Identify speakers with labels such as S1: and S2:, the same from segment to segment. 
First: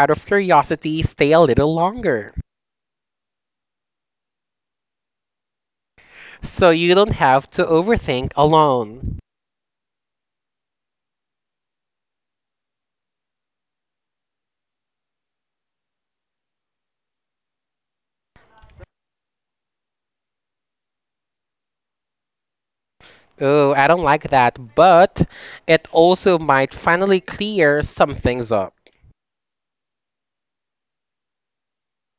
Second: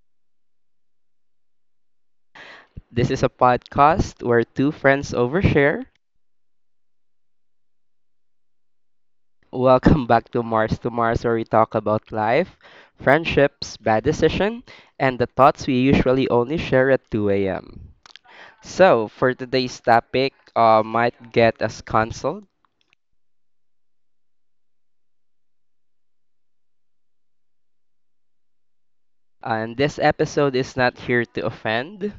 S1: out of curiosity, stay a little longer.
S2: This is a podcast where two friends overshare.
S1: So you don't have to overthink alone.
S2: Welcome back to Mars, where we talk about life, friendships, bad decision, and the thoughts we usually only share at 2 a.m. So, for today's topic, might get us canceled.
S1: Oh, I don't like that, but it also might finally clear some things up.
S2: And this episode is not here to offend.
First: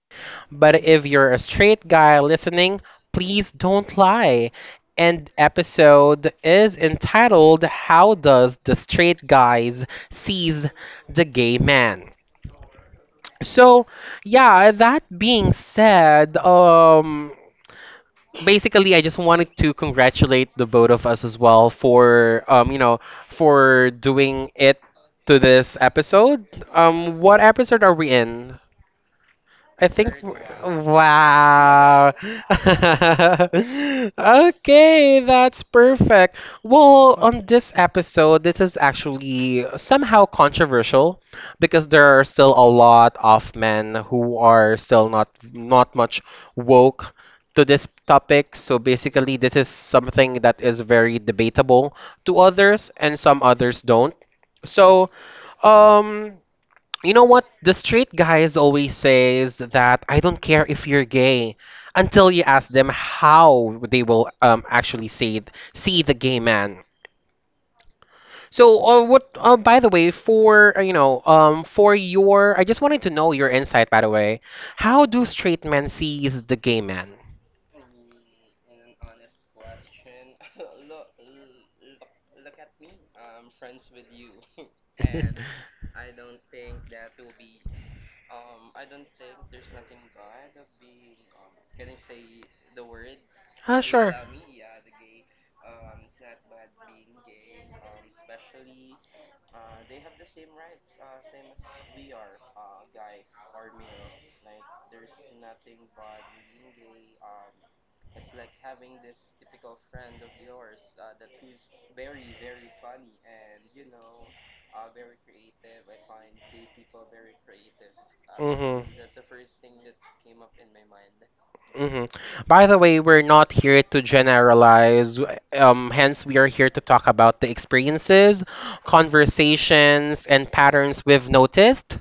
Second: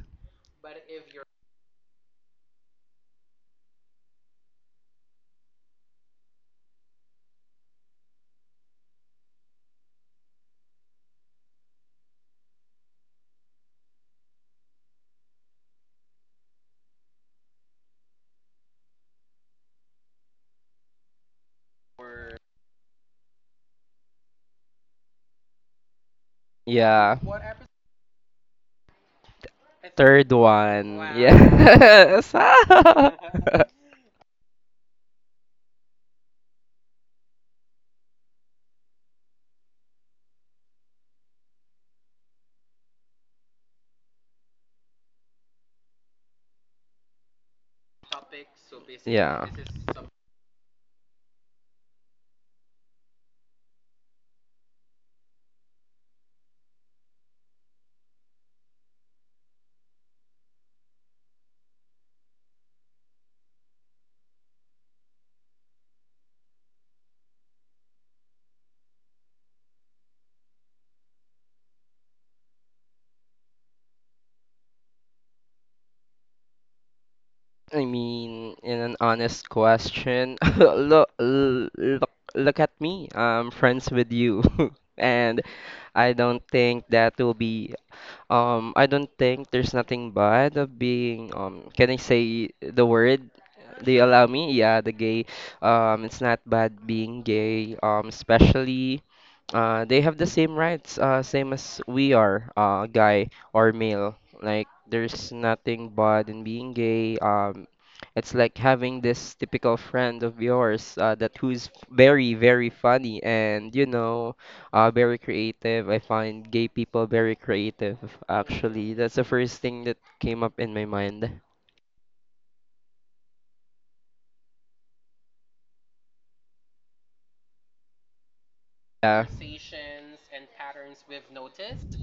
S1: But if you're a straight guy listening, please don't lie. And episode is entitled How Does the Straight Guys Seize the Gay Man? So, yeah, that being said, basically I just wanted to congratulate the both of us as well for you know, for doing it to this episode.
S2: Yeah.
S1: Um, what episode are we in? I think,
S2: Third one.
S1: wow.
S2: Yeah.
S1: Okay, that's perfect. Well, on this episode, this is actually somehow controversial because there are still a lot of men who are still not much woke to this topic. So basically,
S2: yeah.
S1: this is something that is very debatable to others, and some others don't. So, um, you know what? The straight guys always says that I don't care if you're gay until you ask them how they will actually see the gay man. So, what? By the way, for I just wanted to know your insight. By the way, how do straight men sees the gay man?
S2: I mean, in an honest question, look, look at me. I'm friends with you, and I don't think that will be. I don't think there's nothing bad of being. Can I say the word?
S1: Ah,
S2: Do you
S1: sure.
S2: allow me? Yeah, the gay. It's not bad being gay. Especially. They have the same rights, same as we are, guy or male. Like there's nothing bad in being gay. It's like having this typical friend of yours that who's very, very funny and you know, very creative. I find gay people very creative, actually.
S1: Mm-hmm.
S2: That's the first thing that came up in my mind.
S1: Hmm. By the way, we're not here to generalize. Hence, we are here to talk about the experiences,
S2: Yeah.
S1: conversations, and patterns we've noticed.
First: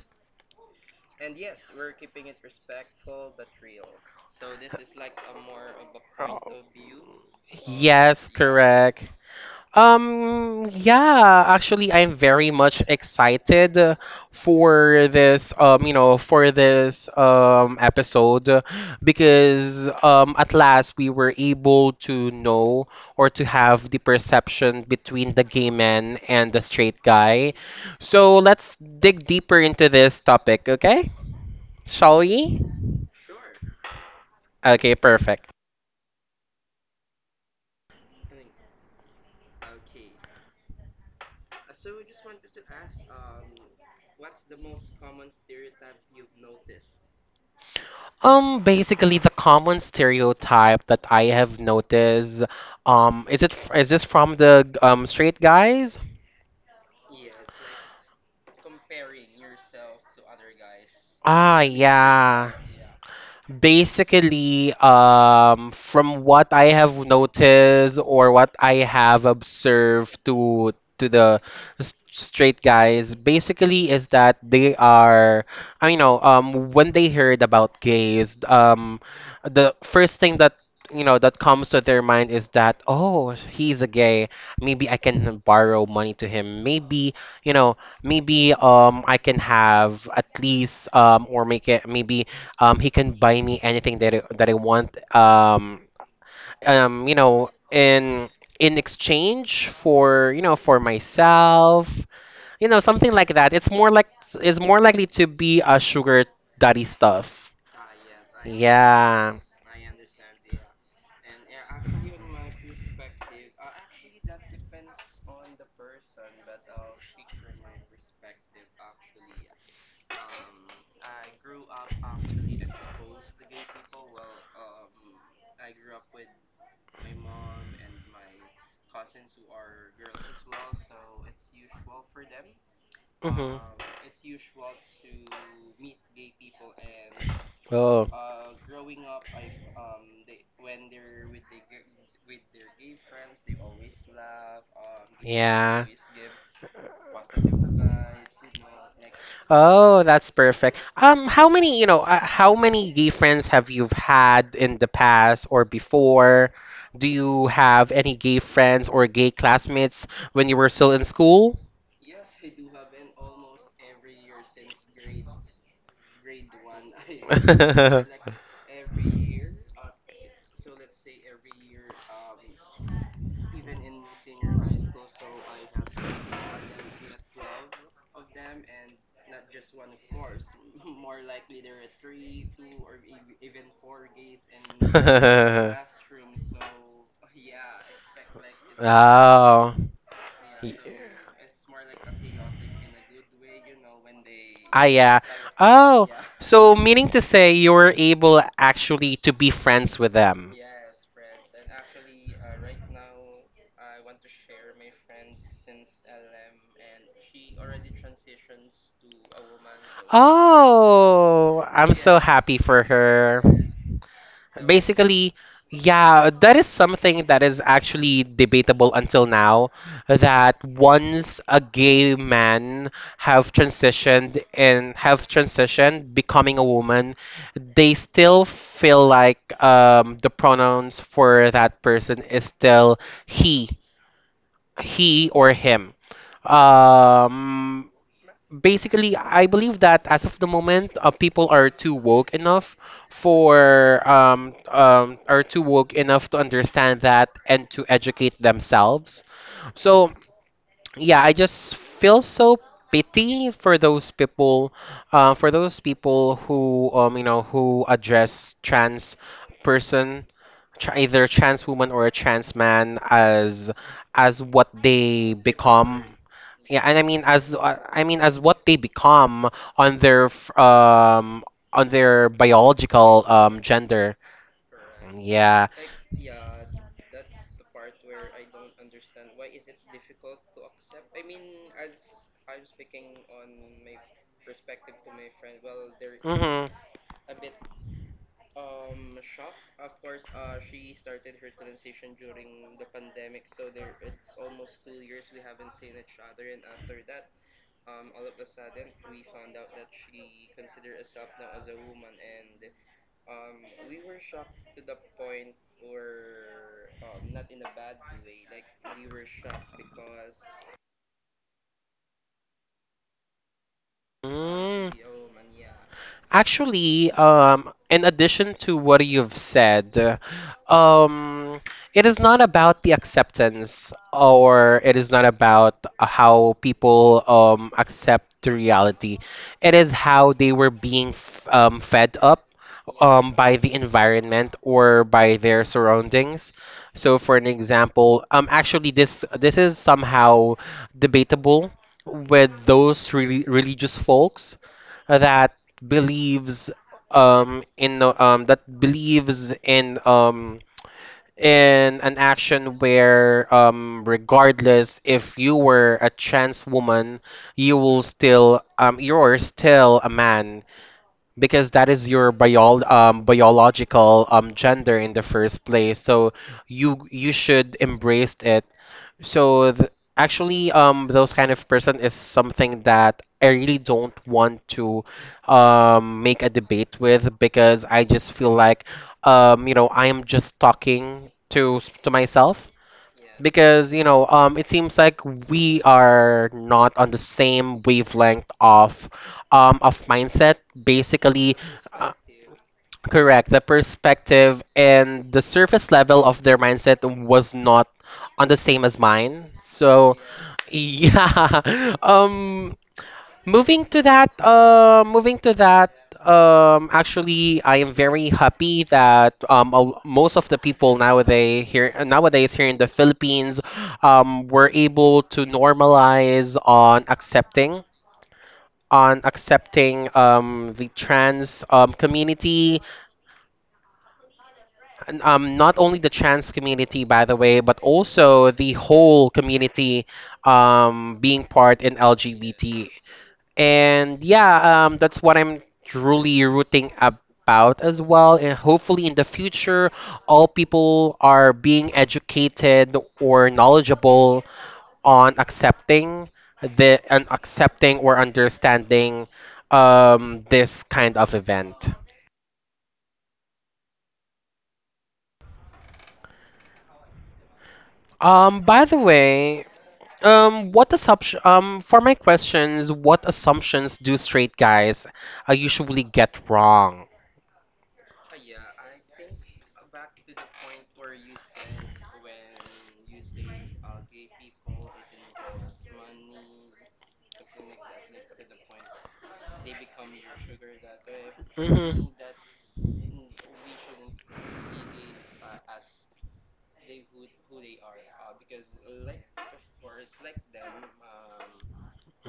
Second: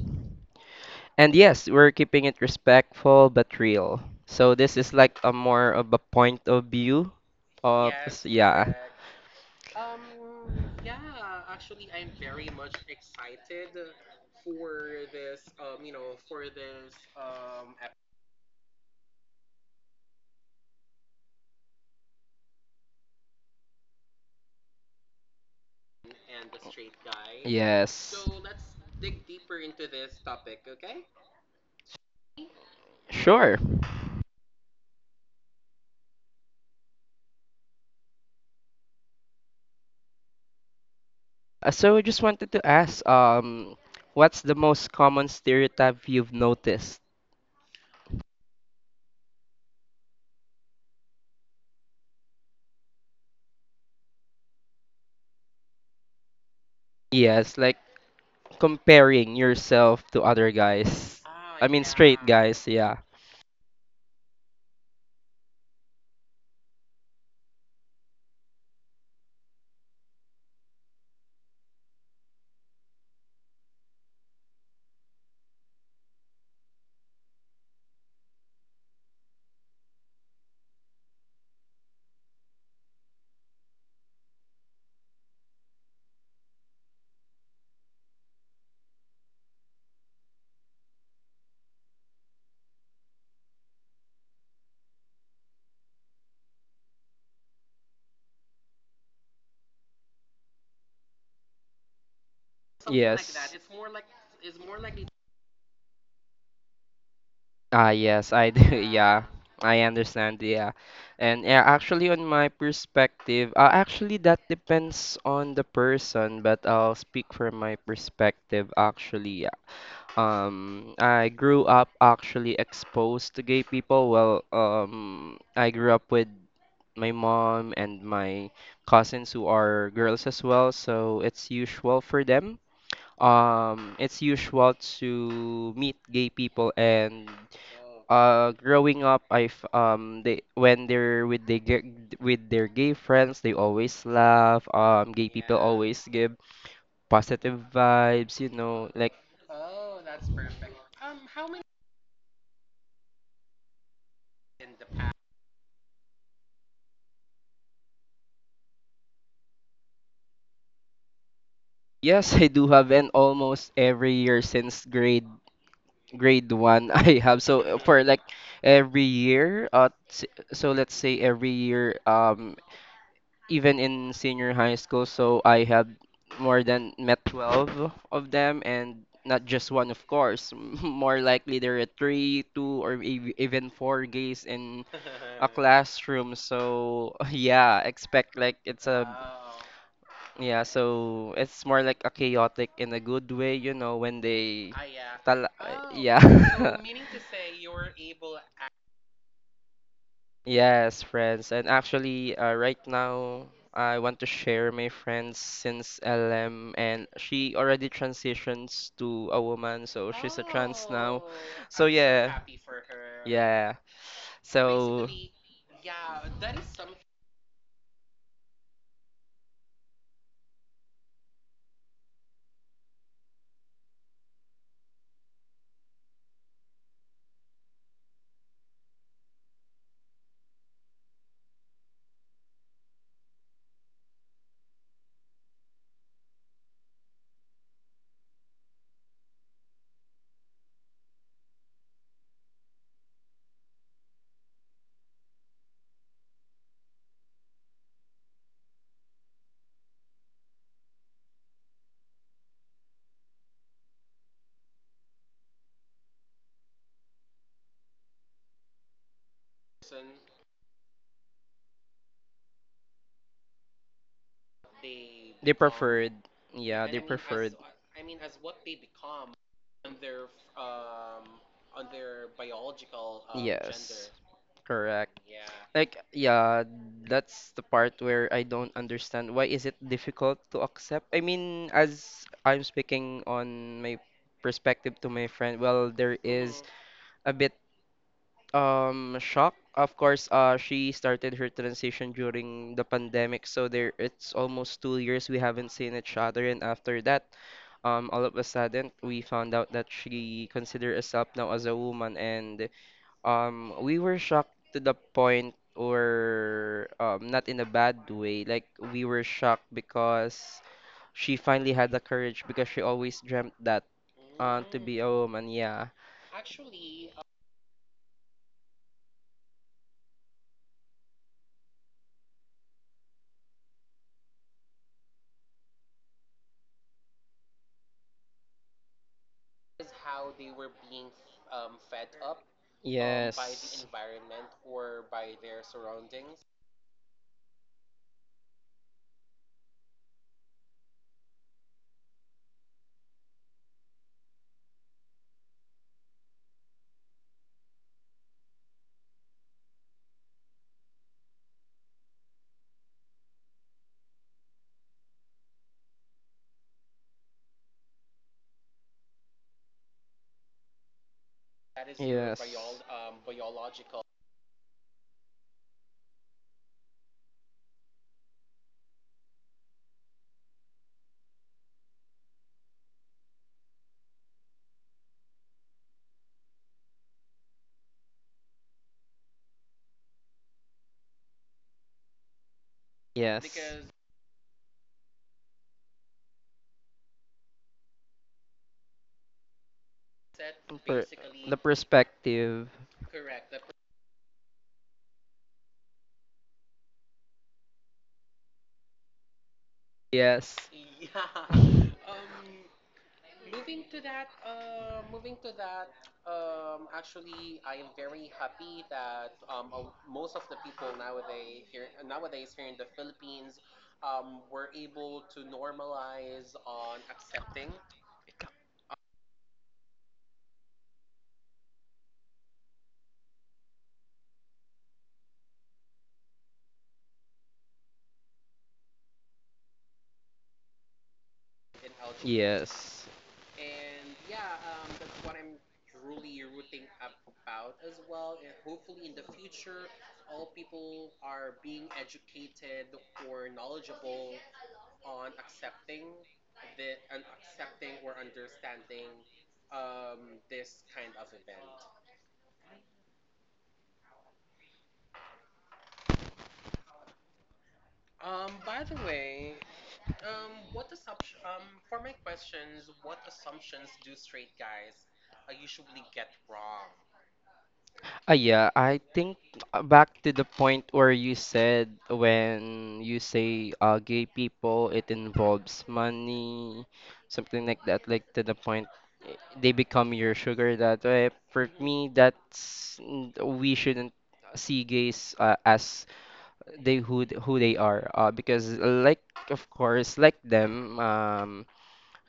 S2: And yes, we're keeping it respectful but real. So this is like a more of a point of view of
S1: Yes,
S2: yeah.
S1: correct. Yeah, actually, I'm very much excited for this, for this episode because at last we were able to know or to have the perception between the gay man and the straight guy.
S2: Yes.
S1: So let's dig deeper into this topic, okay? Shall we?
S2: Sure.
S1: Okay, perfect.
S2: So I just wanted to ask, what's the most common stereotype you've noticed?
S1: Basically the common stereotype that I have noticed, is this from the straight guys?
S2: Yes, like comparing yourself to other guys.
S1: Ah,
S2: I mean, straight
S1: yeah.
S2: guys, yeah.
S1: Basically, from what I have noticed or what I have observed to the straight guys, basically is that I know, when they heard about gays, the first thing that you know that comes to their mind is that oh, he's a gay, maybe I can borrow money to him, maybe you know, maybe I can have at least or make it maybe he can buy me anything that I want. You know, in exchange for you know for myself, you know, something like
S2: Yes.
S1: that. It's more likely to be a sugar daddy stuff.
S2: Ah, yes, I do. Yeah,
S1: Yeah.
S2: I understand. Yeah. And yeah, actually, on my perspective, actually, that depends on the person, but I'll speak from my perspective, actually. Yeah. I grew up actually exposed to gay people. Well, I grew up with my mom and my cousins who are girls as well, so it's usual for them
S1: Hmm.
S2: it's usual to meet gay people and
S1: Oh.
S2: growing up, I've they when they're with the with their gay friends, they always laugh. Gay people
S1: Yeah.
S2: always give positive vibes. You know, like
S1: Oh, that's perfect. How many, you know, how many gay friends have you had in the past or before? Do you have any gay friends or gay classmates when you were still in school?
S2: yes, I do have, and almost every year since grade one. I have so for like every year. So let's say every year. Even in senior high school. So I have more than met 12 of them and not just one, of course. More likely there are three, two, or even four gays in a classroom. So yeah, expect like it's a
S1: Oh.
S2: yeah, so it's more like a chaotic in a good way, you know, when they
S1: Ah, yeah. Oh,
S2: yeah.
S1: so meaning to say you were able actually to be friends with them.
S2: Yes, friends. And actually, right now, I want to share my friends since LM, and she already transitions to a woman, so she's a trans now.
S1: Oh,
S2: So,
S1: I'm so
S2: yeah,
S1: happy for her.
S2: yeah. So,
S1: Basically, yeah, that is something that is actually debatable until now. That once a gay man have transitioned becoming a woman, they still feel like the pronouns for that person is still he, he or him. Um, basically I believe that as of the moment people are too woke enough for are too woke enough to understand that and to educate themselves. So yeah, I just feel so pity for those people, who you know, who address trans person, either trans woman or a trans man as what they
S2: they
S1: become.
S2: preferred.
S1: Yeah,
S2: Yeah,
S1: and
S2: they
S1: I mean,
S2: preferred.
S1: as I mean, as what they become on their on their biological
S2: Yes,
S1: gender.
S2: correct.
S1: Yeah.
S2: Like, yeah, that's the part where I don't understand. Why is it difficult to accept? I mean, as I'm speaking on my perspective to my friend, well, there is a bit shock. Of course, she started her transition during the pandemic, so there it's almost 2 years we haven't seen each other, and after that, all of a sudden we found out that she considered herself now as a woman, and we were shocked to the point, or not in a bad way. Like we were shocked because she finally had the courage because she always dreamt that to
S1: Mm.
S2: be a woman. Yeah.
S1: Actually, in addition to what you've said, um, it is not about the acceptance, or it is not about how people accept the reality. It is how they were being f fed up
S2: Yes.
S1: by the environment or by their surroundings. So, for an example, actually, this is somehow debatable with those really religious folks that believes um in the- um that believes in um in an action where regardless if you were a trans woman, you will still you're still a man because that is your
S2: Yes.
S1: biological gender in the first place. So you should embrace it. so th- Actually, those kind of person is something that I really don't want to make a debate with, because I just feel like, you know, I am just talking to to myself
S2: Yes.
S1: because you know it seems like we are not on the same wavelength of mindset
S2: Per
S1: basically.
S2: the
S1: uh,
S2: perspective.
S1: Correct, the perspective and the surface level of their mindset was not on the same as mine. So,
S2: Yes.
S1: yeah. Moving to that. Actually, I am very happy that most of the people nowadays here in the Philippines, were able to normalize on accepting the trans community, not only the trans community, by the way, but also the whole community being part in LGBT.
S2: Yes.
S1: And yeah, that's what I'm truly rooting about as well. And hopefully, in the future, all people are being educated or knowledgeable on accepting the and accepting or understanding this kind of event. By the way, what assumption, for my questions, what assumptions do straight guys usually get wrong?
S2: Yeah, I think back to the point where you said when you say gay people, it involves money, something like that, like to the point they become your sugar that way. For
S1: Mhm.
S2: me, that's we shouldn't see gays as they who who they are, because like of course like them,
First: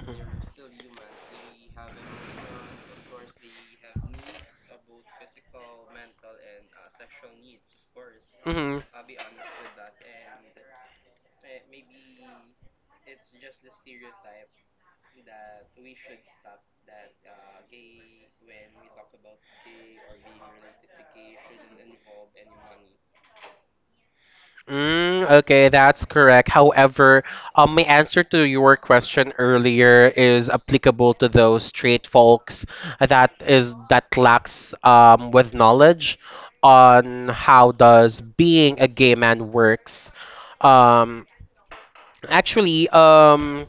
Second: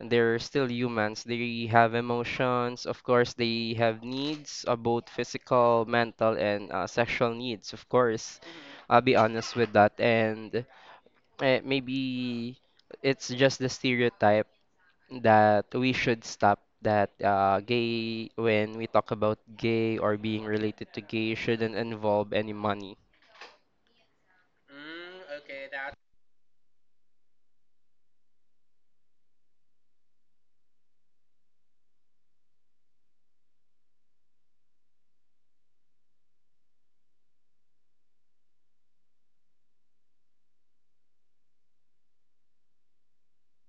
S2: they're still humans. They have emotions. Of course, they have needs, both physical, mental, and sexual needs. Of course,
S1: Mhm. Mhm.
S2: I'll be honest with that. And maybe it's just the stereotype that we should stop that gay, when we talk about gay or being related to gay, shouldn't involve any money.
S1: Mm, okay, that's correct. However, my answer to your question earlier is applicable to those straight folks that lacks with knowledge on how does being a gay man works. Um, actually, um,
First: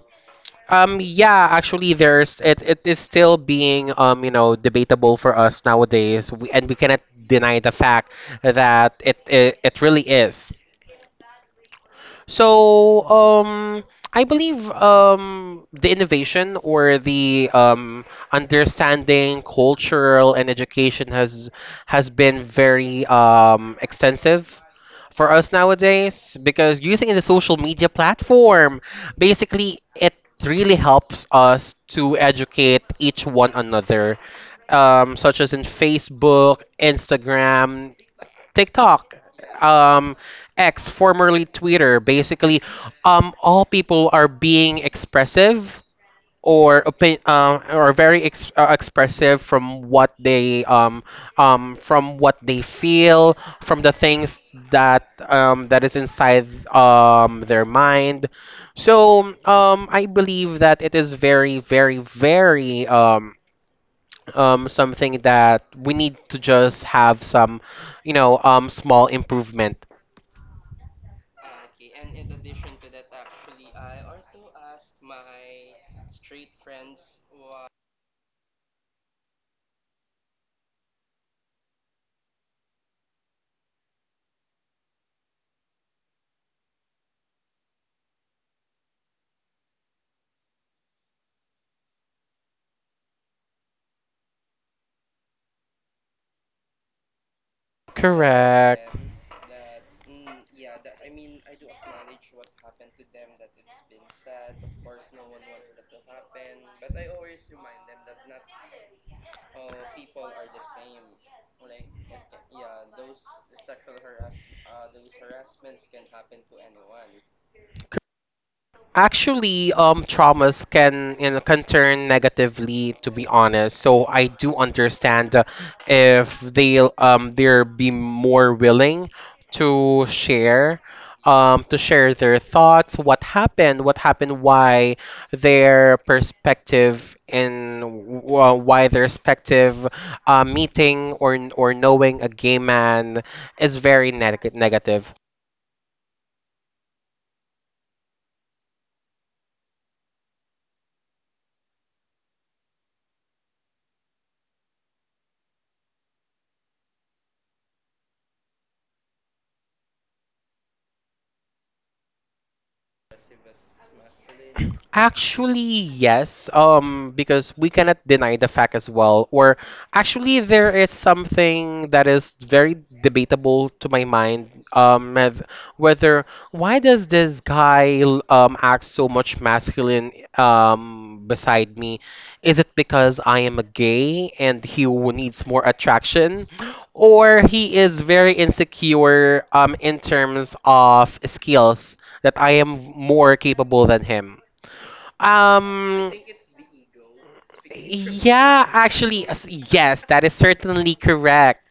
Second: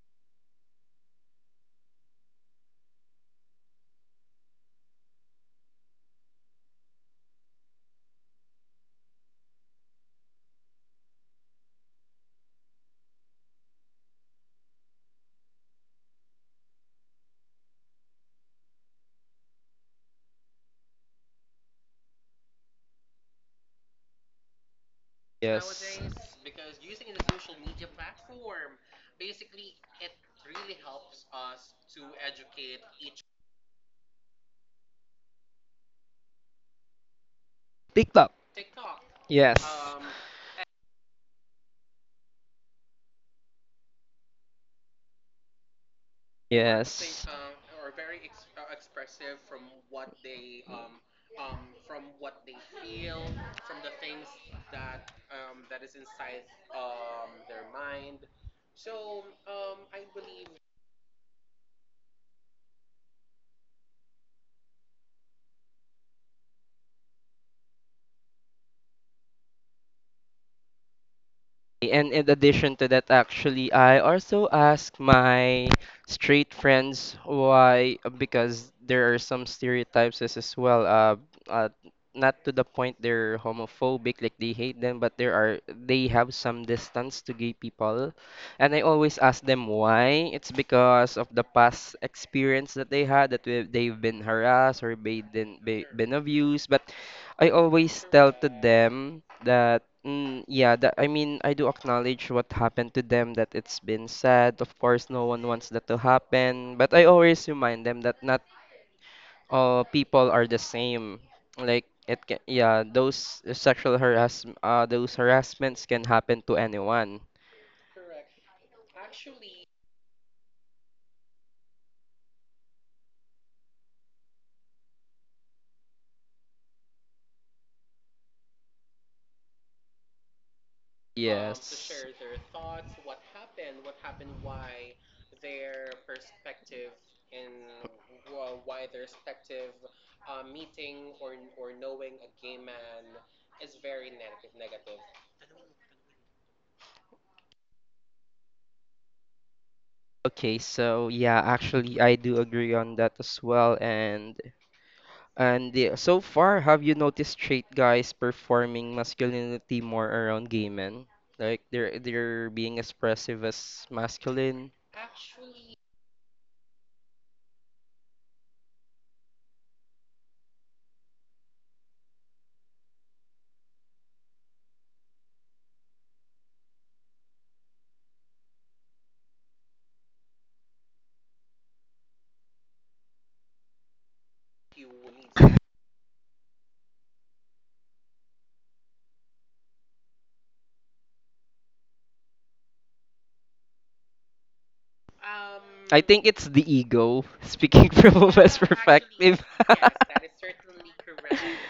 S1: yeah, actually, it is still being you know, debatable for us nowadays, and we cannot deny the fact that it really is. So, I believe the innovation or the understanding cultural and education has been very extensive for us
S2: Yes.
S1: nowadays because using the social media platform, basically it really helps us to educate each one another, such as in Facebook, Instagram,
S2: TikTok.
S1: TikTok,
S2: Yes.
S1: um, X, formerly Twitter. Basically, all people are being expressive
S2: Yes.
S1: or very expressive from what they feel, from the things that that is inside their mind. So I believe that it is very, very, very. Something that we need to just have some, you know, small improvement.
S2: And in addition to that, actually, I also ask my straight friends why, because there are some stereotypes as well. Uh, not to the point they're homophobic, like they hate them, but there are they have some distance to gay people. And I always ask them why. It's because of the past experience that they had that they've been harassed or been abused. But I always tell to
S1: Correct.
S2: them that, mm, yeah, that I mean, I do acknowledge what happened to them, that it's been sad. Of course, no one wants that to happen, but I always remind them that not all people are the same. Like it can, yeah, those those harassments can happen to anyone.
S1: Actually, traumas can you know, can turn negatively. To be honest, so I do understand if they they're be more willing to share, to
S2: Yes.
S1: share their thoughts, what happened, why their perspective and why their perspective meeting or knowing a gay man is very negative.
S2: Okay, so yeah, actually, I do agree on that as well, and yeah, so far, have you noticed straight guys performing masculinity more around gay men? Like they're being expressive as masculine.
S1: Actually, yes, because we cannot deny the fact as well. Or actually, there is something that is very debatable to my mind. Of whether why does this guy act so much masculine beside me? Is it because I am a gay and he needs more attraction, or he is very insecure in terms of skills that I am more capable than him?
S2: I
S1: Um,
S2: think it's the ego speaking from a best
S1: yeah, actually,
S2: perspective.
S1: yes, that is certainly correct.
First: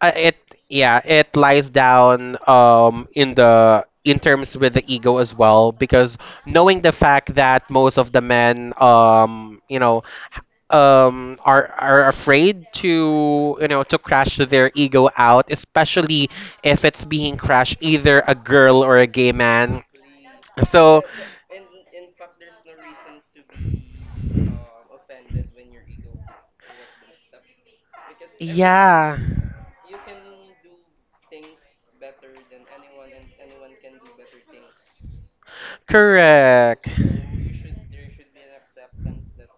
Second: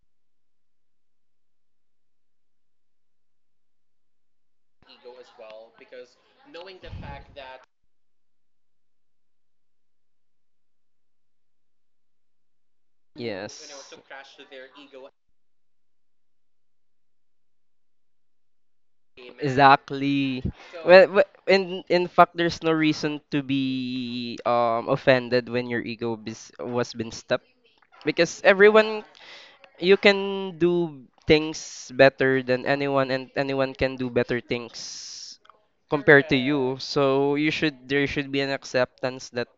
S1: It yeah, it lies down in the in terms with the ego as well because knowing the fact that most of the men you know are afraid to you
S2: Yes,
S1: know to crash their ego out, especially if it's being crashed either a girl or a gay man.
S2: exactly.
S1: So
S2: Well, so, in fact, there's no reason to be offended when your ego bis was been stepped because everyone
S1: yeah,
S2: you can do things better than anyone and anyone can do better things compared to you
S1: correct.
S2: so you should there should be an acceptance that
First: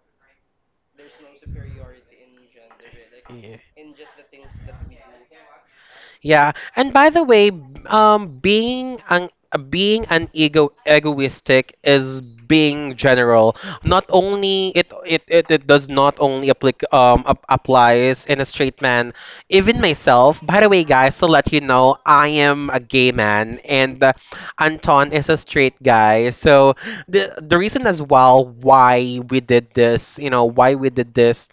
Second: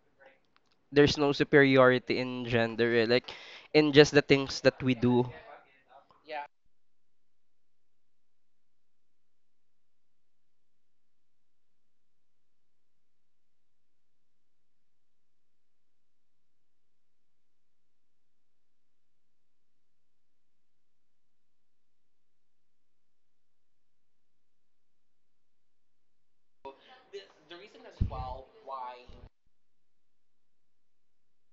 S2: there's no superiority in gender like in just the things that we do.
S1: Yeah, and by the way, um, being an being an egoistic is being general. Not only it does not only applic ap applies in a straight man. Even myself, by the way, guys, to let you know, I am a gay man, and Anton is a straight guy. So the reason as well why we did this, you know, why we did this,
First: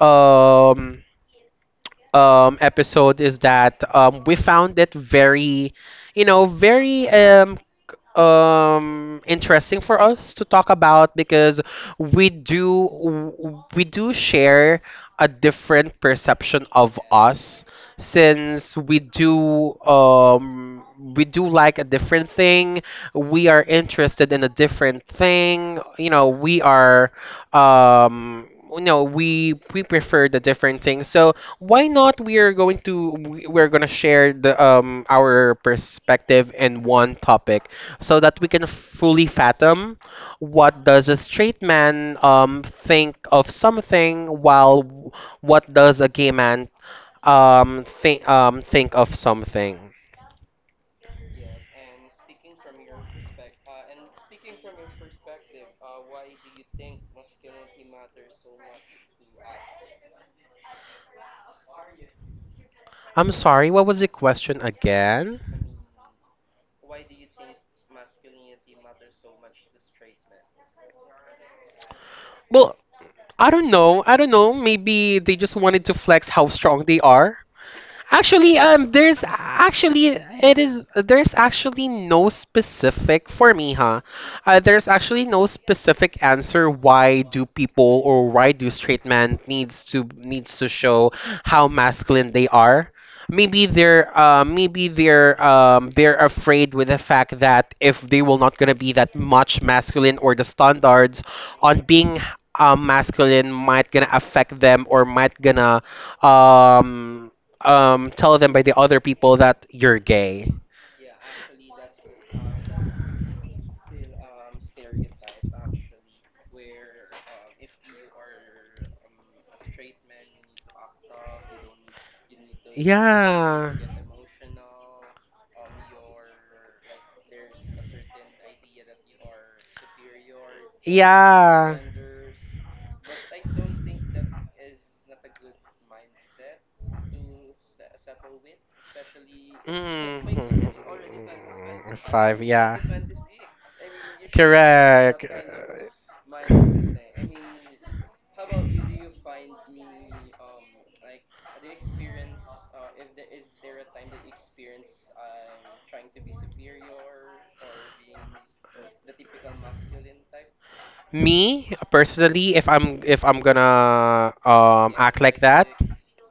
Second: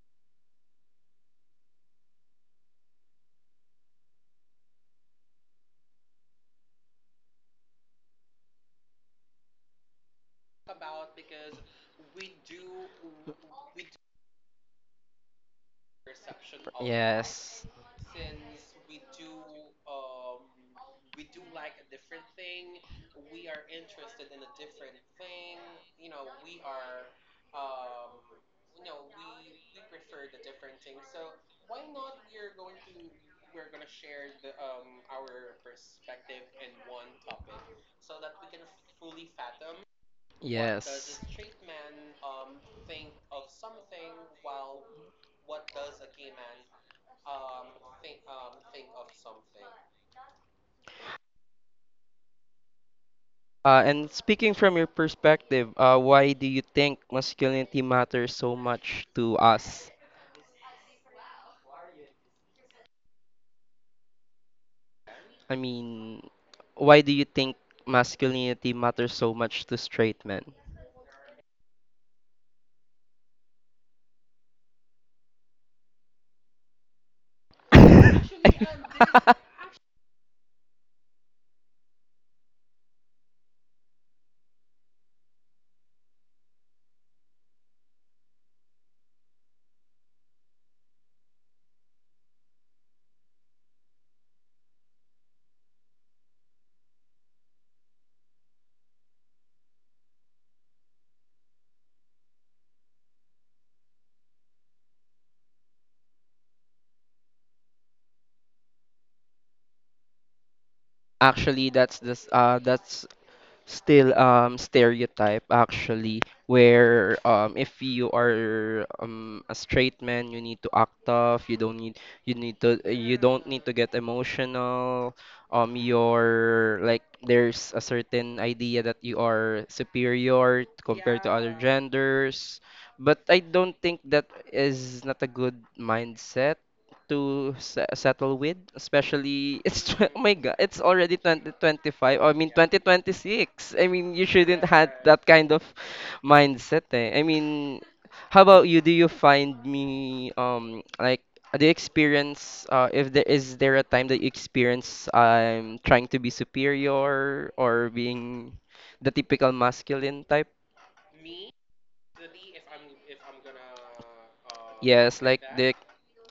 S1: um episode is that we found it very, you know, very interesting for us to talk about because we do share a different perception of us
S2: Yes.
S1: since we do like a different thing, we are interested in a different thing, you know, we are um you know we prefer the different things. So why not we are going to we're going to share the our perspective in one topic so that we can fully fathom what does a
S2: Yes.
S1: straight man think of something while what does a gay man think of something.
S2: And speaking from your perspective, why do you think masculinity matters so much to us?
S1: I'm sorry, what was the question again?
S2: i mean why do you think masculinity matters so much to straight men?
S1: Well, I don't know, maybe they just wanted to flex how strong they are. Actually, there's actually it is there's actually no specific for me, huh? There's actually no specific answer why do people or why do straight men needs to show how masculine they are. Maybe they're afraid with the fact that if they will not gonna be that much masculine or the standards on being masculine might gonna affect them or might gonna um tell them by the other people that you're gay.
S2: Actually, that's this that's still stereotype actually where if you are a straight man you need to act tough you need to you don't need to
S1: Yeah.
S2: get emotional you're like there's a certain idea that you are superior compared to other
S1: Yeah.
S2: genders but I don't think that is not a good mindset to settle with, especially it's oh
S1: Mm.
S2: my god, it's already 2025. I
S1: Five,
S2: mean
S1: yeah.
S2: 2026. I mean you shouldn't have
S1: Correct.
S2: that kind of mindset. Eh. I mean, how about you? Do you find me like do you experience if there is there a time that you experience trying to be superior or being the typical masculine type?
S1: Me personally, if I'm gonna act
S2: Yes, like
S1: like that,
S2: the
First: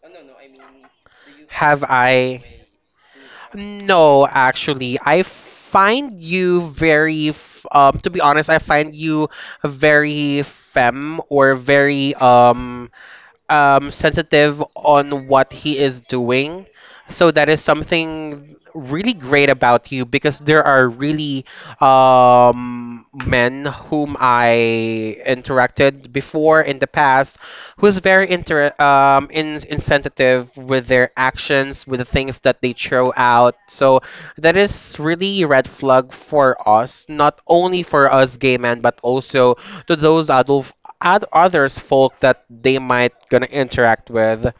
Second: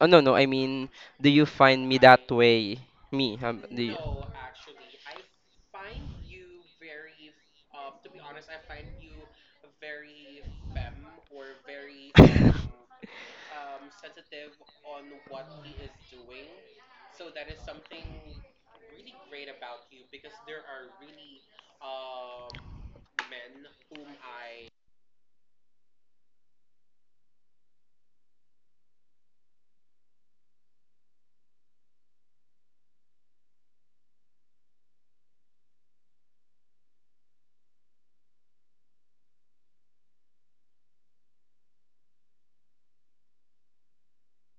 S2: oh no no I mean do you
S1: have
S2: find me that
S1: I
S2: way? Me do you?
S1: No, actually, I find you very, to be honest, I find you very femme or very sensitive on what he is doing. So that is something really great about you because there are really men whom I interacted before in the past who's very inter in insensitive with their actions, with the things that they throw out. So that is really a red flag for us, not only for us gay men, but also to those adult add others folk that they might gonna interact with.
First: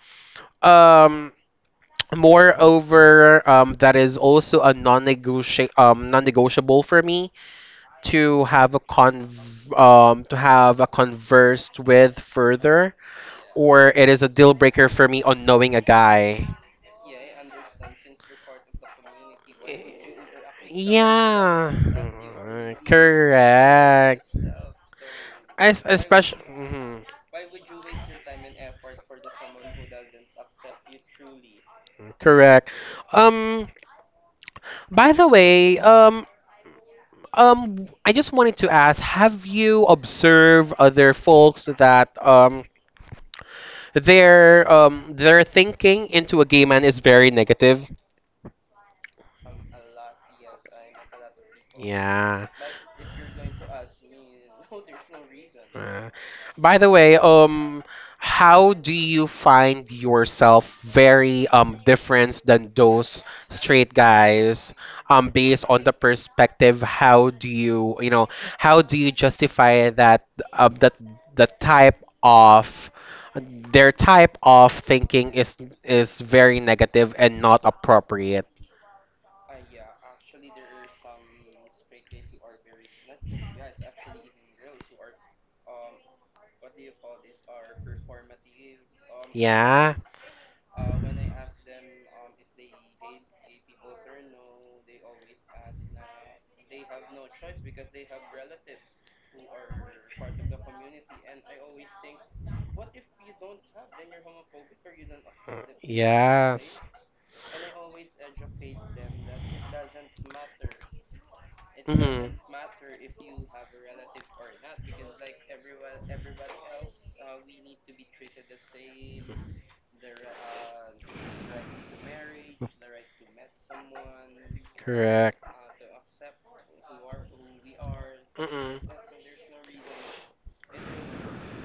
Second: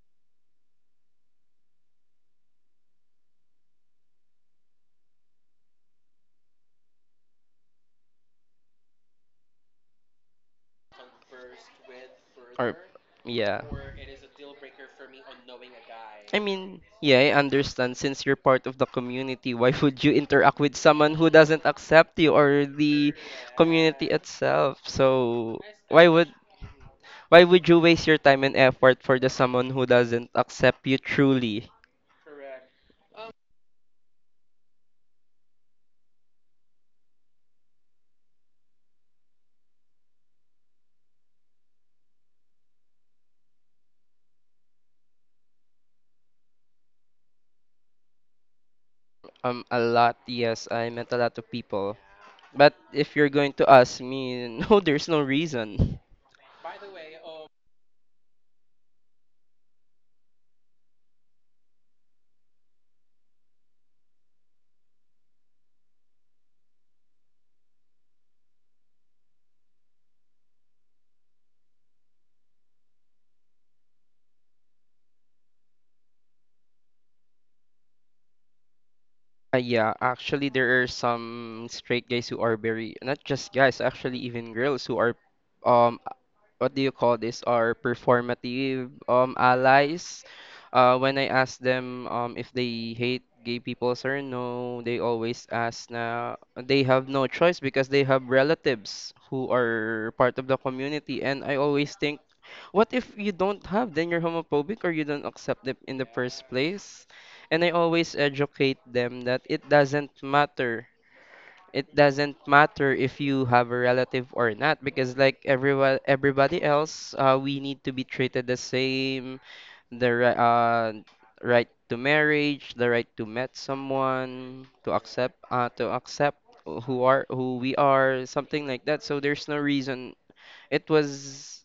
S1: Um, Moreover, that is also a non-negotiable for me to have a con to have a conversed with
S2: Or
S1: further,
S2: yeah.
S1: or it is a deal breaker for me on knowing a
S2: I
S1: guy.
S2: mean, yeah, I understand since you're part of the community, why would you interact with someone who doesn't
S1: Yeah.
S2: accept you or
S1: Mm,
S2: the community
S1: correct.
S2: itself? So
S1: I
S2: why would
S1: especially. Mm-hmm.
S2: why would you waste your time and effort for the someone who doesn't accept you truly?
S1: Correct. Um, by the way, I just wanted to ask, have you observed other folks that their thinking into a gay man is very negative?
S2: A lot, yes, I met a lot of people.
S1: Yeah.
S2: But if you're going to ask me, no, there's no reason.
S1: Uh, by the way, how do you find yourself very different than those straight guys? Based on the perspective, how do you, you know, how do you justify that that the type of their type of thinking is very negative and not appropriate?
S2: Yeah, actually, there are some straight guys who are very, not just guys, actually, even girls who are, um, what do you call this, are performative,
S1: Yeah.
S2: allies. When I ask them, if they hate gay people or no, they always ask na they have no choice because they have relatives who are part of the community. And I always think,
S1: Uh,
S2: what if you don't have, then you're homophobic or you don't accept it in the first
S1: Yes.
S2: place? And I always educate them that it doesn't matter. It doesn't
S1: Mhm.
S2: matter if you have a relative or not, because like everyone, everybody else, we need to be treated the same. The right to marriage, the right to meet someone,
S1: Correct.
S2: to accept who are who we are, something like
S1: Mm-mm.
S2: that. So there's no reason. It was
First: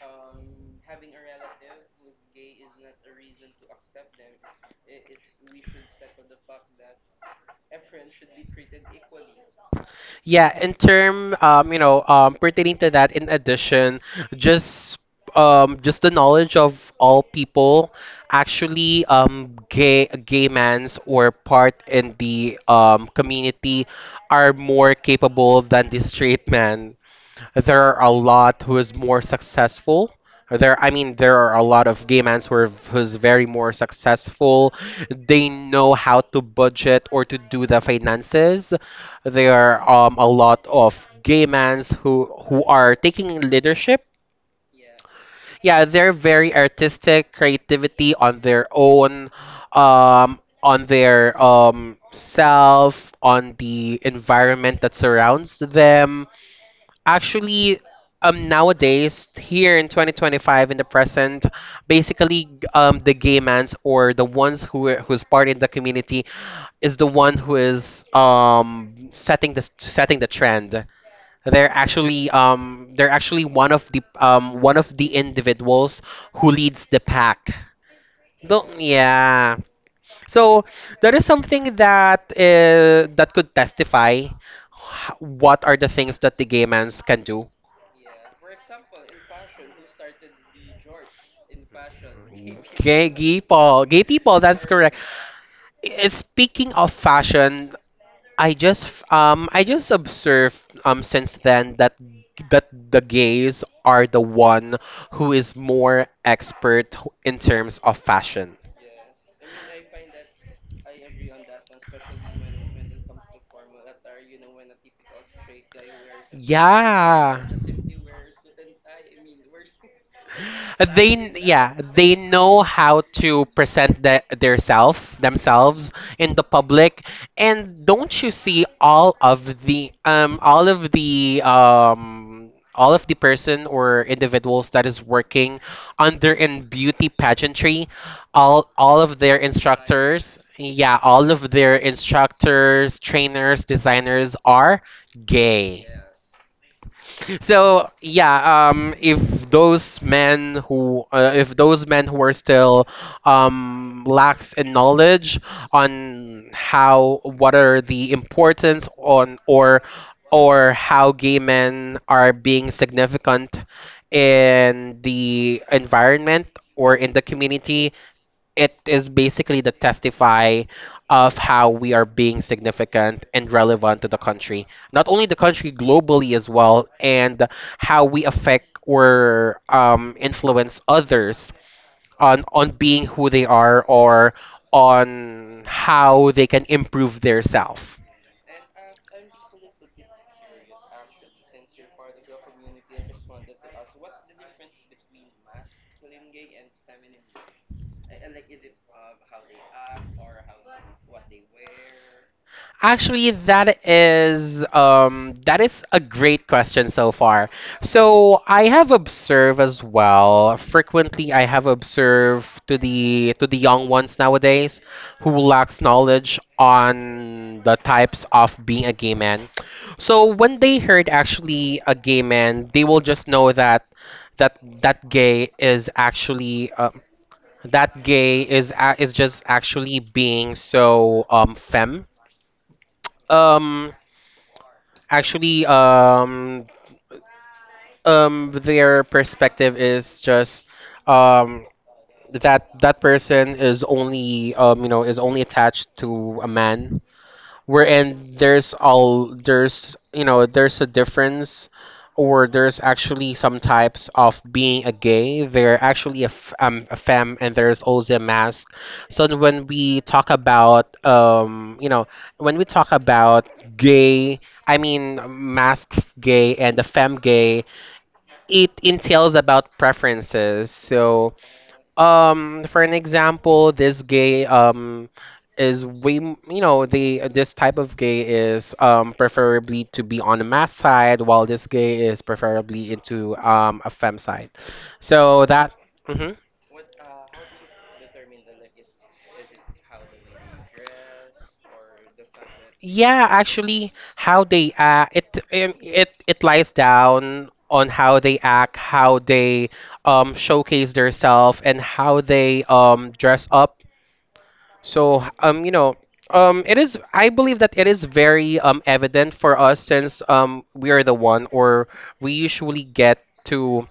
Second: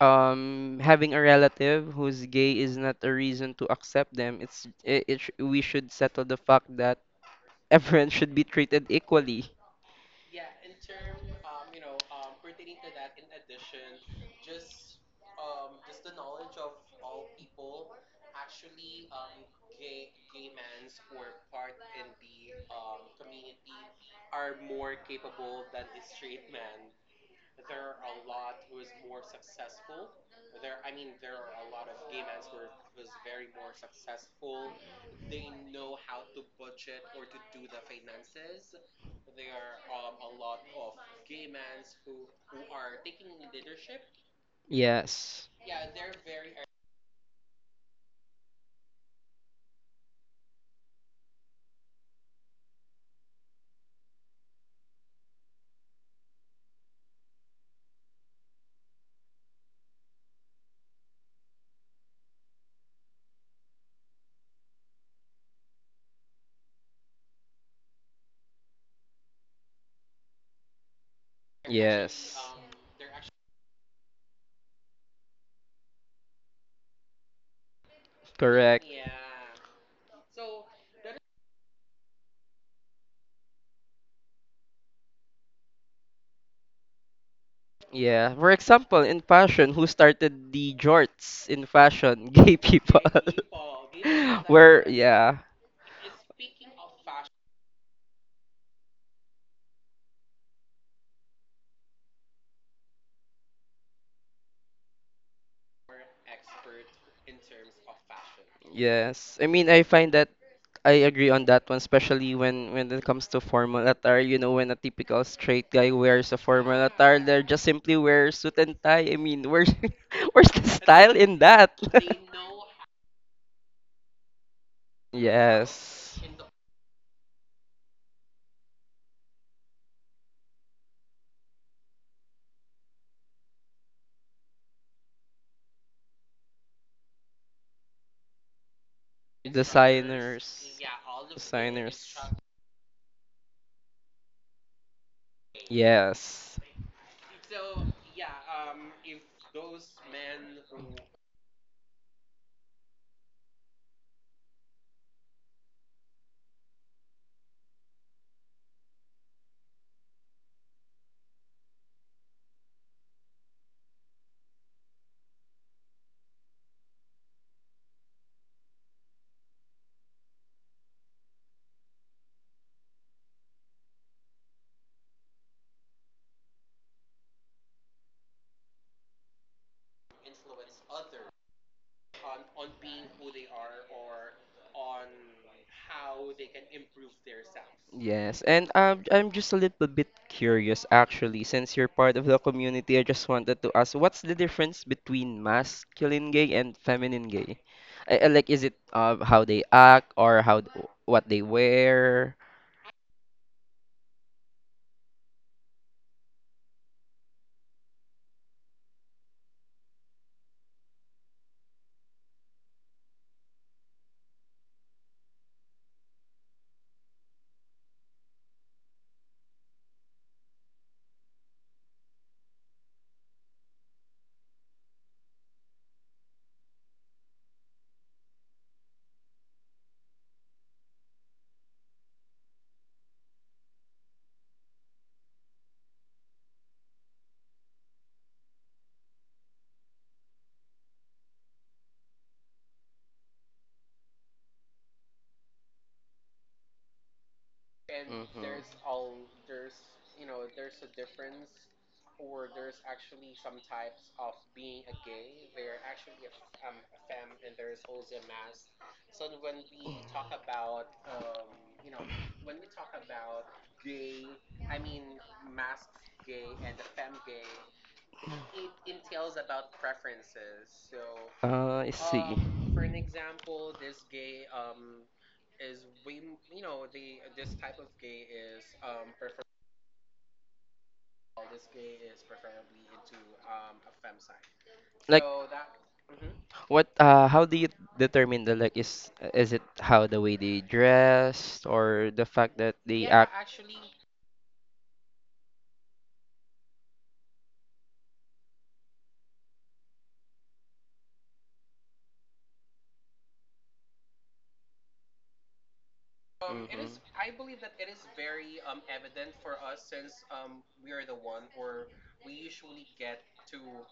S2: having a relative who's gay is not a reason to accept them. It's we should settle the fact that everyone should be treated equally.
S1: Yeah, in term, pertaining to that, in addition, just just the knowledge of all people, actually, gay mans or part in the community are more capable than the straight man. There are a lot who is more successful. I mean, there are a lot of gay men who's very more successful. They know how to budget or to do the finances. There are a lot of gay men who are taking leadership.
S2: Yes.
S1: Yeah, they're very artistic, creativity on their own, on their self, on the environment that surrounds them actually nowadays here in 2025 in the present basically the gay mans or the ones who's part in the community is the one who is setting the trend. They're actually
S2: Yes.
S1: they're actually one of the individuals who leads the pack. Don't,
S2: Correct.
S1: yeah, so that is something that could testify what are the things that the gay mans can do.
S2: Yeah, for example, in fashion, who started the jorts in fashion? Gay people.
S1: Gay people. Gay, gay people, gay people. That's
S2: Where
S1: correct.
S2: yeah
S1: Speaking of fashion, I just observed since then that the gays are the one who is more expert in terms of fashion.
S2: yes. I mean, I find that I agree on that one, especially when it comes to formal attire. You know, when a typical straight guy wears a formal attire, they
S1: Yeah.
S2: just simply wear suit and tie. I mean, where's where's the style
S1: they
S2: in
S1: yeah
S2: that?
S1: they know how to present themselves
S2: Yes,
S1: in the public. And don't you see all of the person or individuals that is working under in beauty pageantry. All of their instructors
S2: designers,
S1: yeah all of their
S2: designers.
S1: instructors trainers, designers are gay.
S2: Yes.
S1: So yeah, if those men who if those men who are still lacks in knowledge on how what are the importance on or how gay men are being significant in the environment or in the community, it is basically the testify of how we are being significant and relevant to the country, not only the country globally as well, and how we affect or influence others on being who they are or on how they can improve their self.
S2: Yes, and I'm just a little bit curious actually, since you're part of the community, I just wanted to ask, what's the difference between masculine gay and feminine gay? Like, is it how they act or how what they wear?
S1: Actually, that is a great question so far. So I have observed as well. Frequently, I have observed to the young ones nowadays who lacks knowledge on the types of being a gay man. So when they heard actually a gay man, they will just know that that that gay is actually, that gay is a is just actually being so femme. Um Actually, their perspective is just um, that that person is only you know, is only attached to a man, wherein
S2: Mm-hmm.
S1: there's, you know, there's a difference or there's actually some types of being a gay, they're actually a, a femme, and there's also a mask. So when we talk about, you know, when we talk about gay I mean mask gay and the femme gay, it entails about preferences. So
S2: Know. I see.
S1: for an example, this gay is you know, the this type of gay is preferably to be on the mass side, while this gay is preferably into a fem side.
S2: Like,
S1: So that, mhm.
S2: what how do you determine the like is it how the way they dress or the fact that they
S1: Yeah,
S2: Yeah, act?
S1: actually, how they act it, it lies down on how they act, how they showcase themselves, and how they dress up. So, you know,
S2: Mhm.
S1: it is, I believe that it is very evident for us since we are the one, or we usually get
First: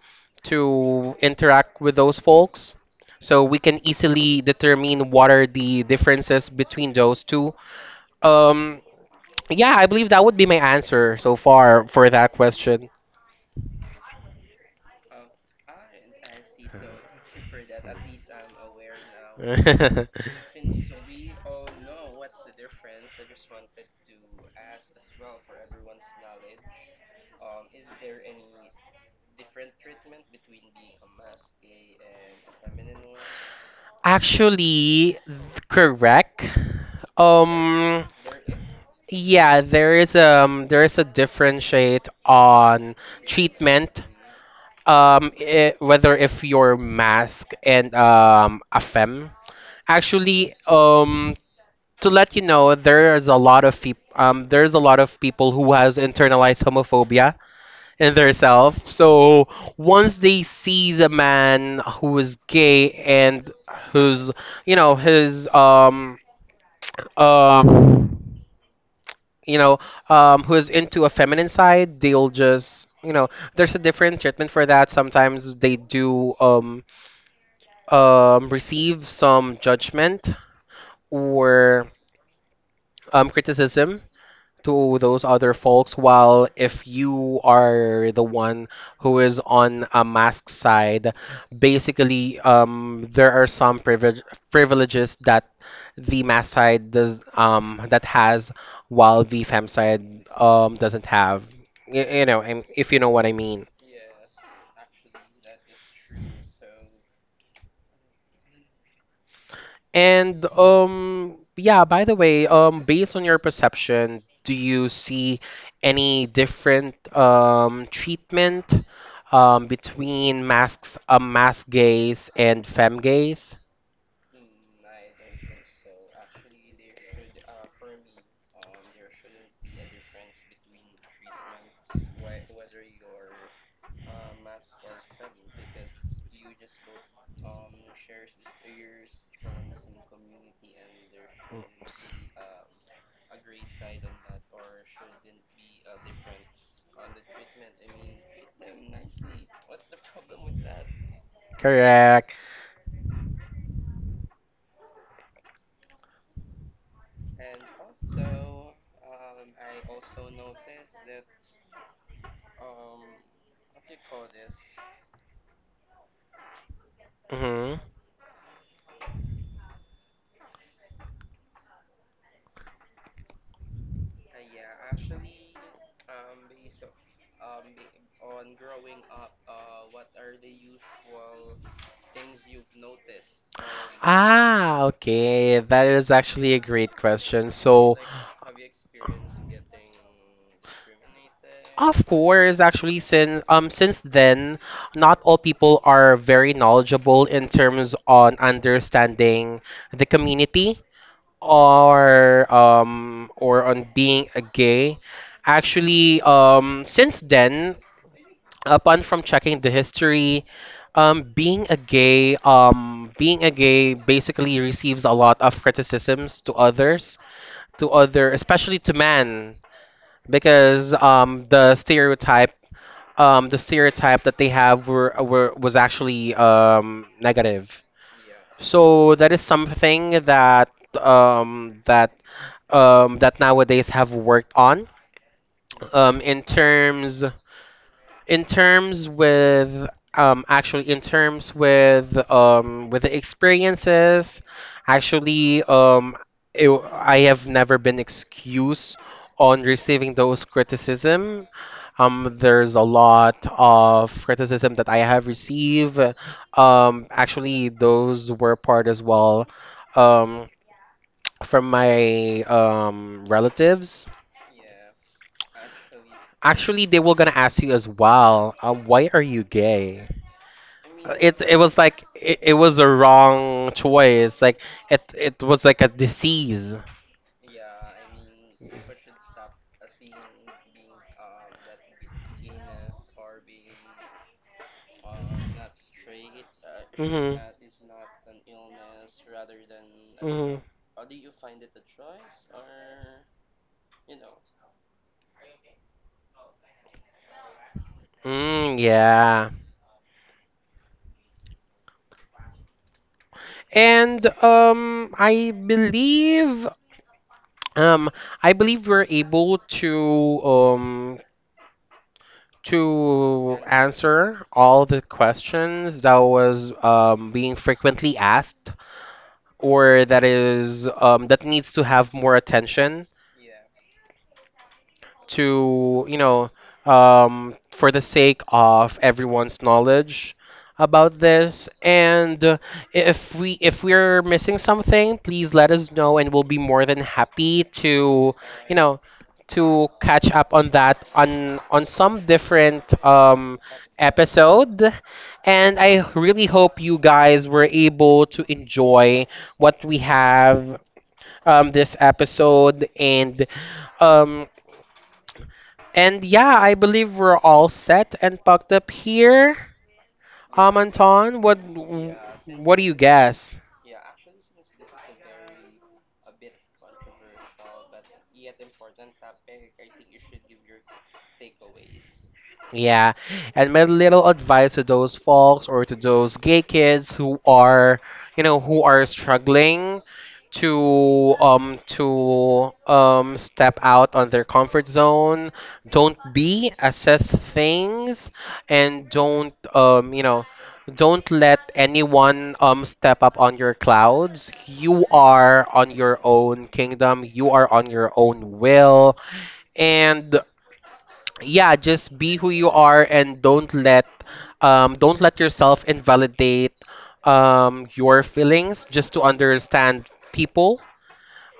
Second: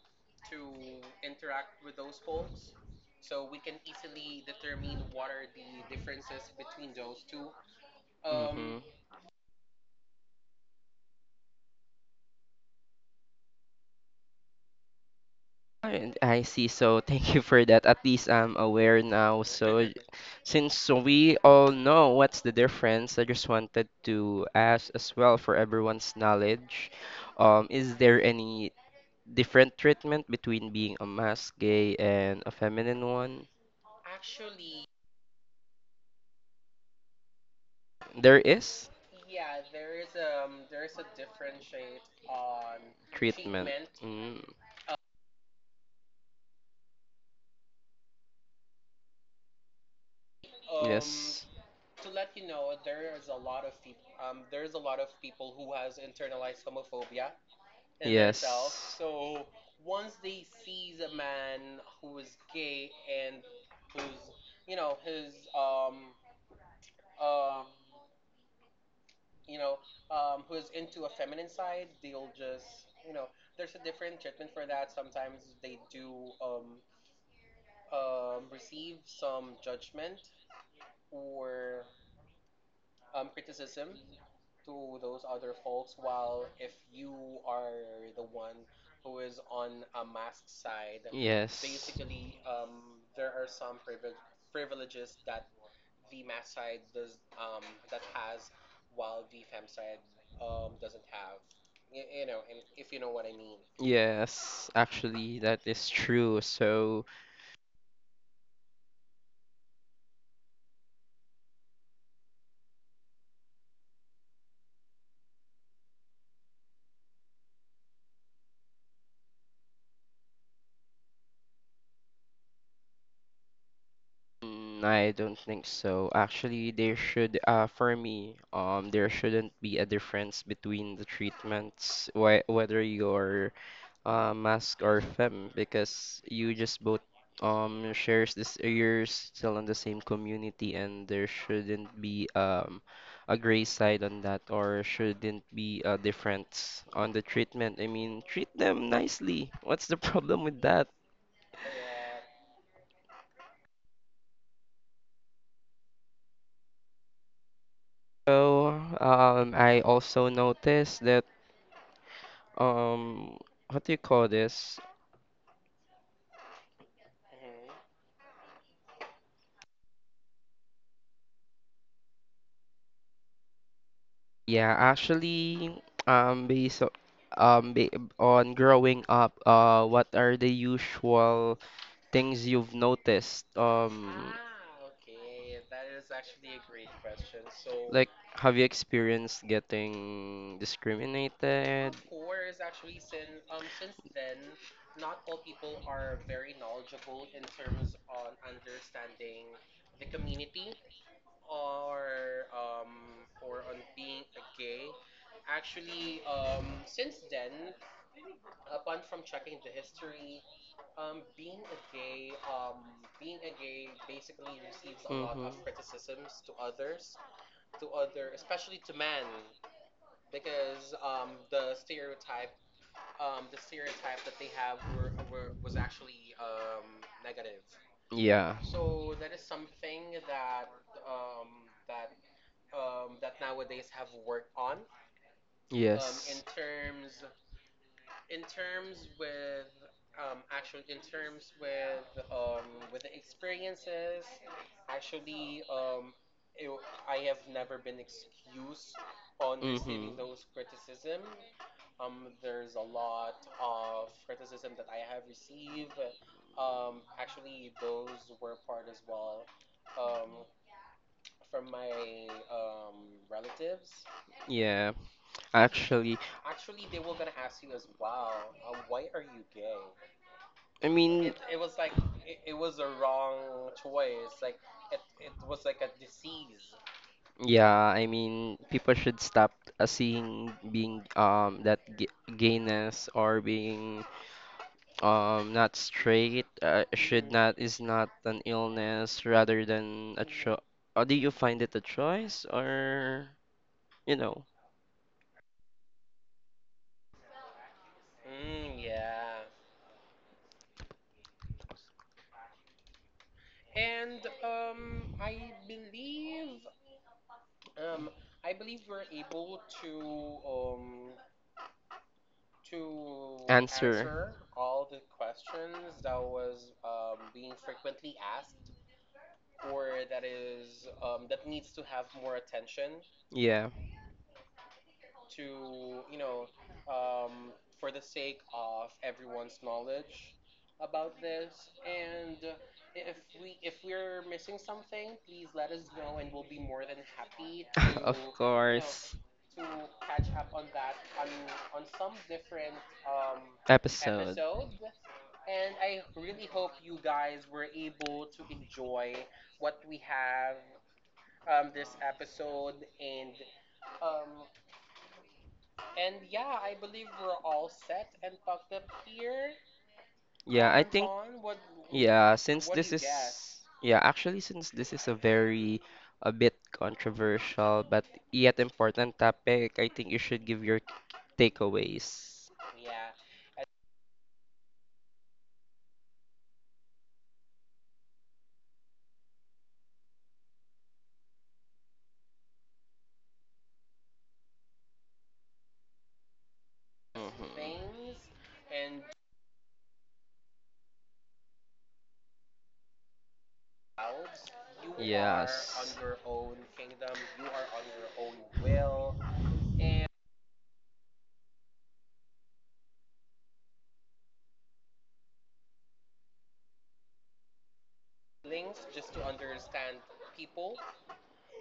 S1: to interact with those folks, so we can easily determine what are the differences between those two. Um,
S2: Mhm.
S1: yeah, I believe that would be my answer so far for that question.
S2: And I see. So thank you for that. At least I'm aware now. So since we all know what's the difference, I just wanted to ask as well for everyone's knowledge. Is there any different treatment between being a mask gay and a feminine one?
S1: Actually, correct. Um,
S2: There is
S1: yeah, there is a differentiate on
S2: treatment. Treatment.
S1: treatment.
S2: Mm.
S1: I whether if you're mask and a femme. Actually,
S2: Yes.
S1: to let you know, there is a lot of people. There's a lot of people who has internalized homophobia in their
S2: Yes.
S1: self. So once they sees a man who is gay and who's, you know, his um you know, who is into a feminine side, they'll just, you know, there's a different treatment for that. Sometimes they do receive some judgment or criticism to those other folks. While if you are the one who is
S2: Who
S1: on a mask side,
S2: yes.
S1: basically, there are some privileges that the mask side does that has, while the fem side doesn't have. You know, and if you know what I mean.
S2: Yes, actually, that is true. So,
S1: And yeah, by the way, based on your perception, do you see any different treatment between mask gays and femme gays?
S2: mm, I don't think so. Actually, there should, for me, there shouldn't be a difference between the treatments, wh whether you're Mask or Fem because you just both shares this you're still in the same community and there shouldn't be a gray side on that or shouldn't be a difference on the treatment. I mean, treat them nicely. What's the problem with that?
S1: Correct.
S2: So, I also noticed that um what do you call this?
S1: Mm-hmm.
S2: Yeah, actually, based o- ba on growing up, what are the usual things you've noticed?
S1: Ah, okay. That is actually a great question. So,
S2: Like, have you experienced getting discriminated? Mhm.
S1: of course, actually, since then, not all people are very knowledgeable in terms on understanding the community or on being a gay. Actually, since then, upon from checking the history, being a gay basically receives a lot of criticisms to others, to other, especially to men, because the stereotype that they have were was actually negative.
S2: Yeah.
S1: So that is something that um, that that nowadays have worked on, um,
S2: Yes.
S1: in terms in terms with actually in terms with the experiences. Actually, I have never been excused on receiving those criticism. There's a lot of criticism that I have received, actually those were part as well um from my relatives.
S2: Mhm. Yeah, actually,
S1: Actually they were gonna ask you as well, why are you gay.
S2: I mean,
S1: It was like, it was a wrong choice, like it was like a disease.
S2: yeah, I mean, people should stop seeing being that g gayness or being not straight
S1: Hmm.
S2: not is not an illness rather than a cho
S1: Hmm.
S2: or do you find it a choice or you know
S1: Mm, yeah. And um I believe we're able to
S2: answer?
S1: answer all the questions that was being frequently asked, or that is that needs to have more attention,
S2: Yeah.
S1: to, you know, for the sake of everyone's knowledge about this. And if we if we're missing something, please let us know and we'll be more than happy to, you know, to catch up on that, on some different episode. And I really hope you guys were able to enjoy what we have, this episode. And um, yeah, I believe we're all set and packed up here. Anton,
S2: yeah, since
S1: what do you guess?
S2: yeah, actually since this is a very a bit controversial but yet important topic, I think you should give your takeaways.
S1: Yeah, and my little advice to those folks or to those gay kids who are, you know, who are struggling to step out on their comfort zone, don't be, assess
S2: Hmm.
S1: things, and don't, you know, don't let anyone step up on your clouds. You are on your own kingdom. You are on your own will. And yeah, just be who you are and don't let, don't let yourself invalidate your feelings just to understand people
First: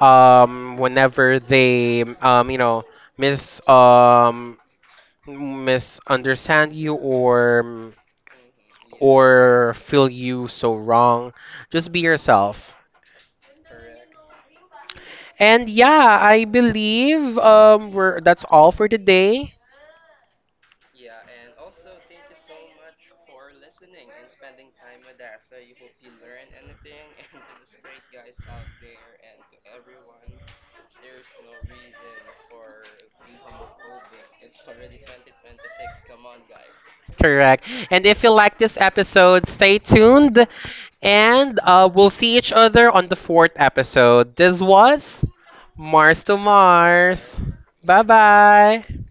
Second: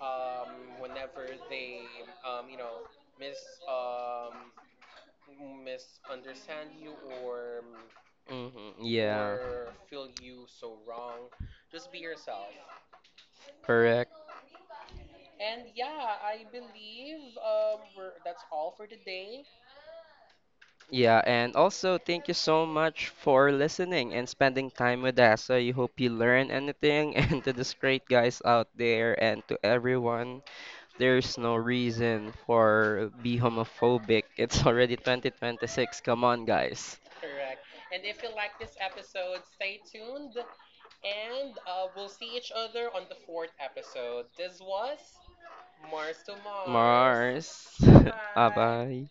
S1: whenever they you know, mis um misunderstand you or,
S2: Hmm.
S1: or feel you so wrong. Just be yourself.
S2: Correct.
S1: And yeah, I believe we're that's all for today.
S2: Yeah, and also thank you so much for listening and spending time with us. So you hope you learn anything and to these great guys out there and to everyone, there's no reason for be homophobic. It's already 2026. Come on, guys.
S1: Correct. And if you like this episode, stay tuned and we'll see each other on the fourth episode. This was Mars to Mars.
S2: Mars.
S1: Bye bye.
S2: Bye-bye.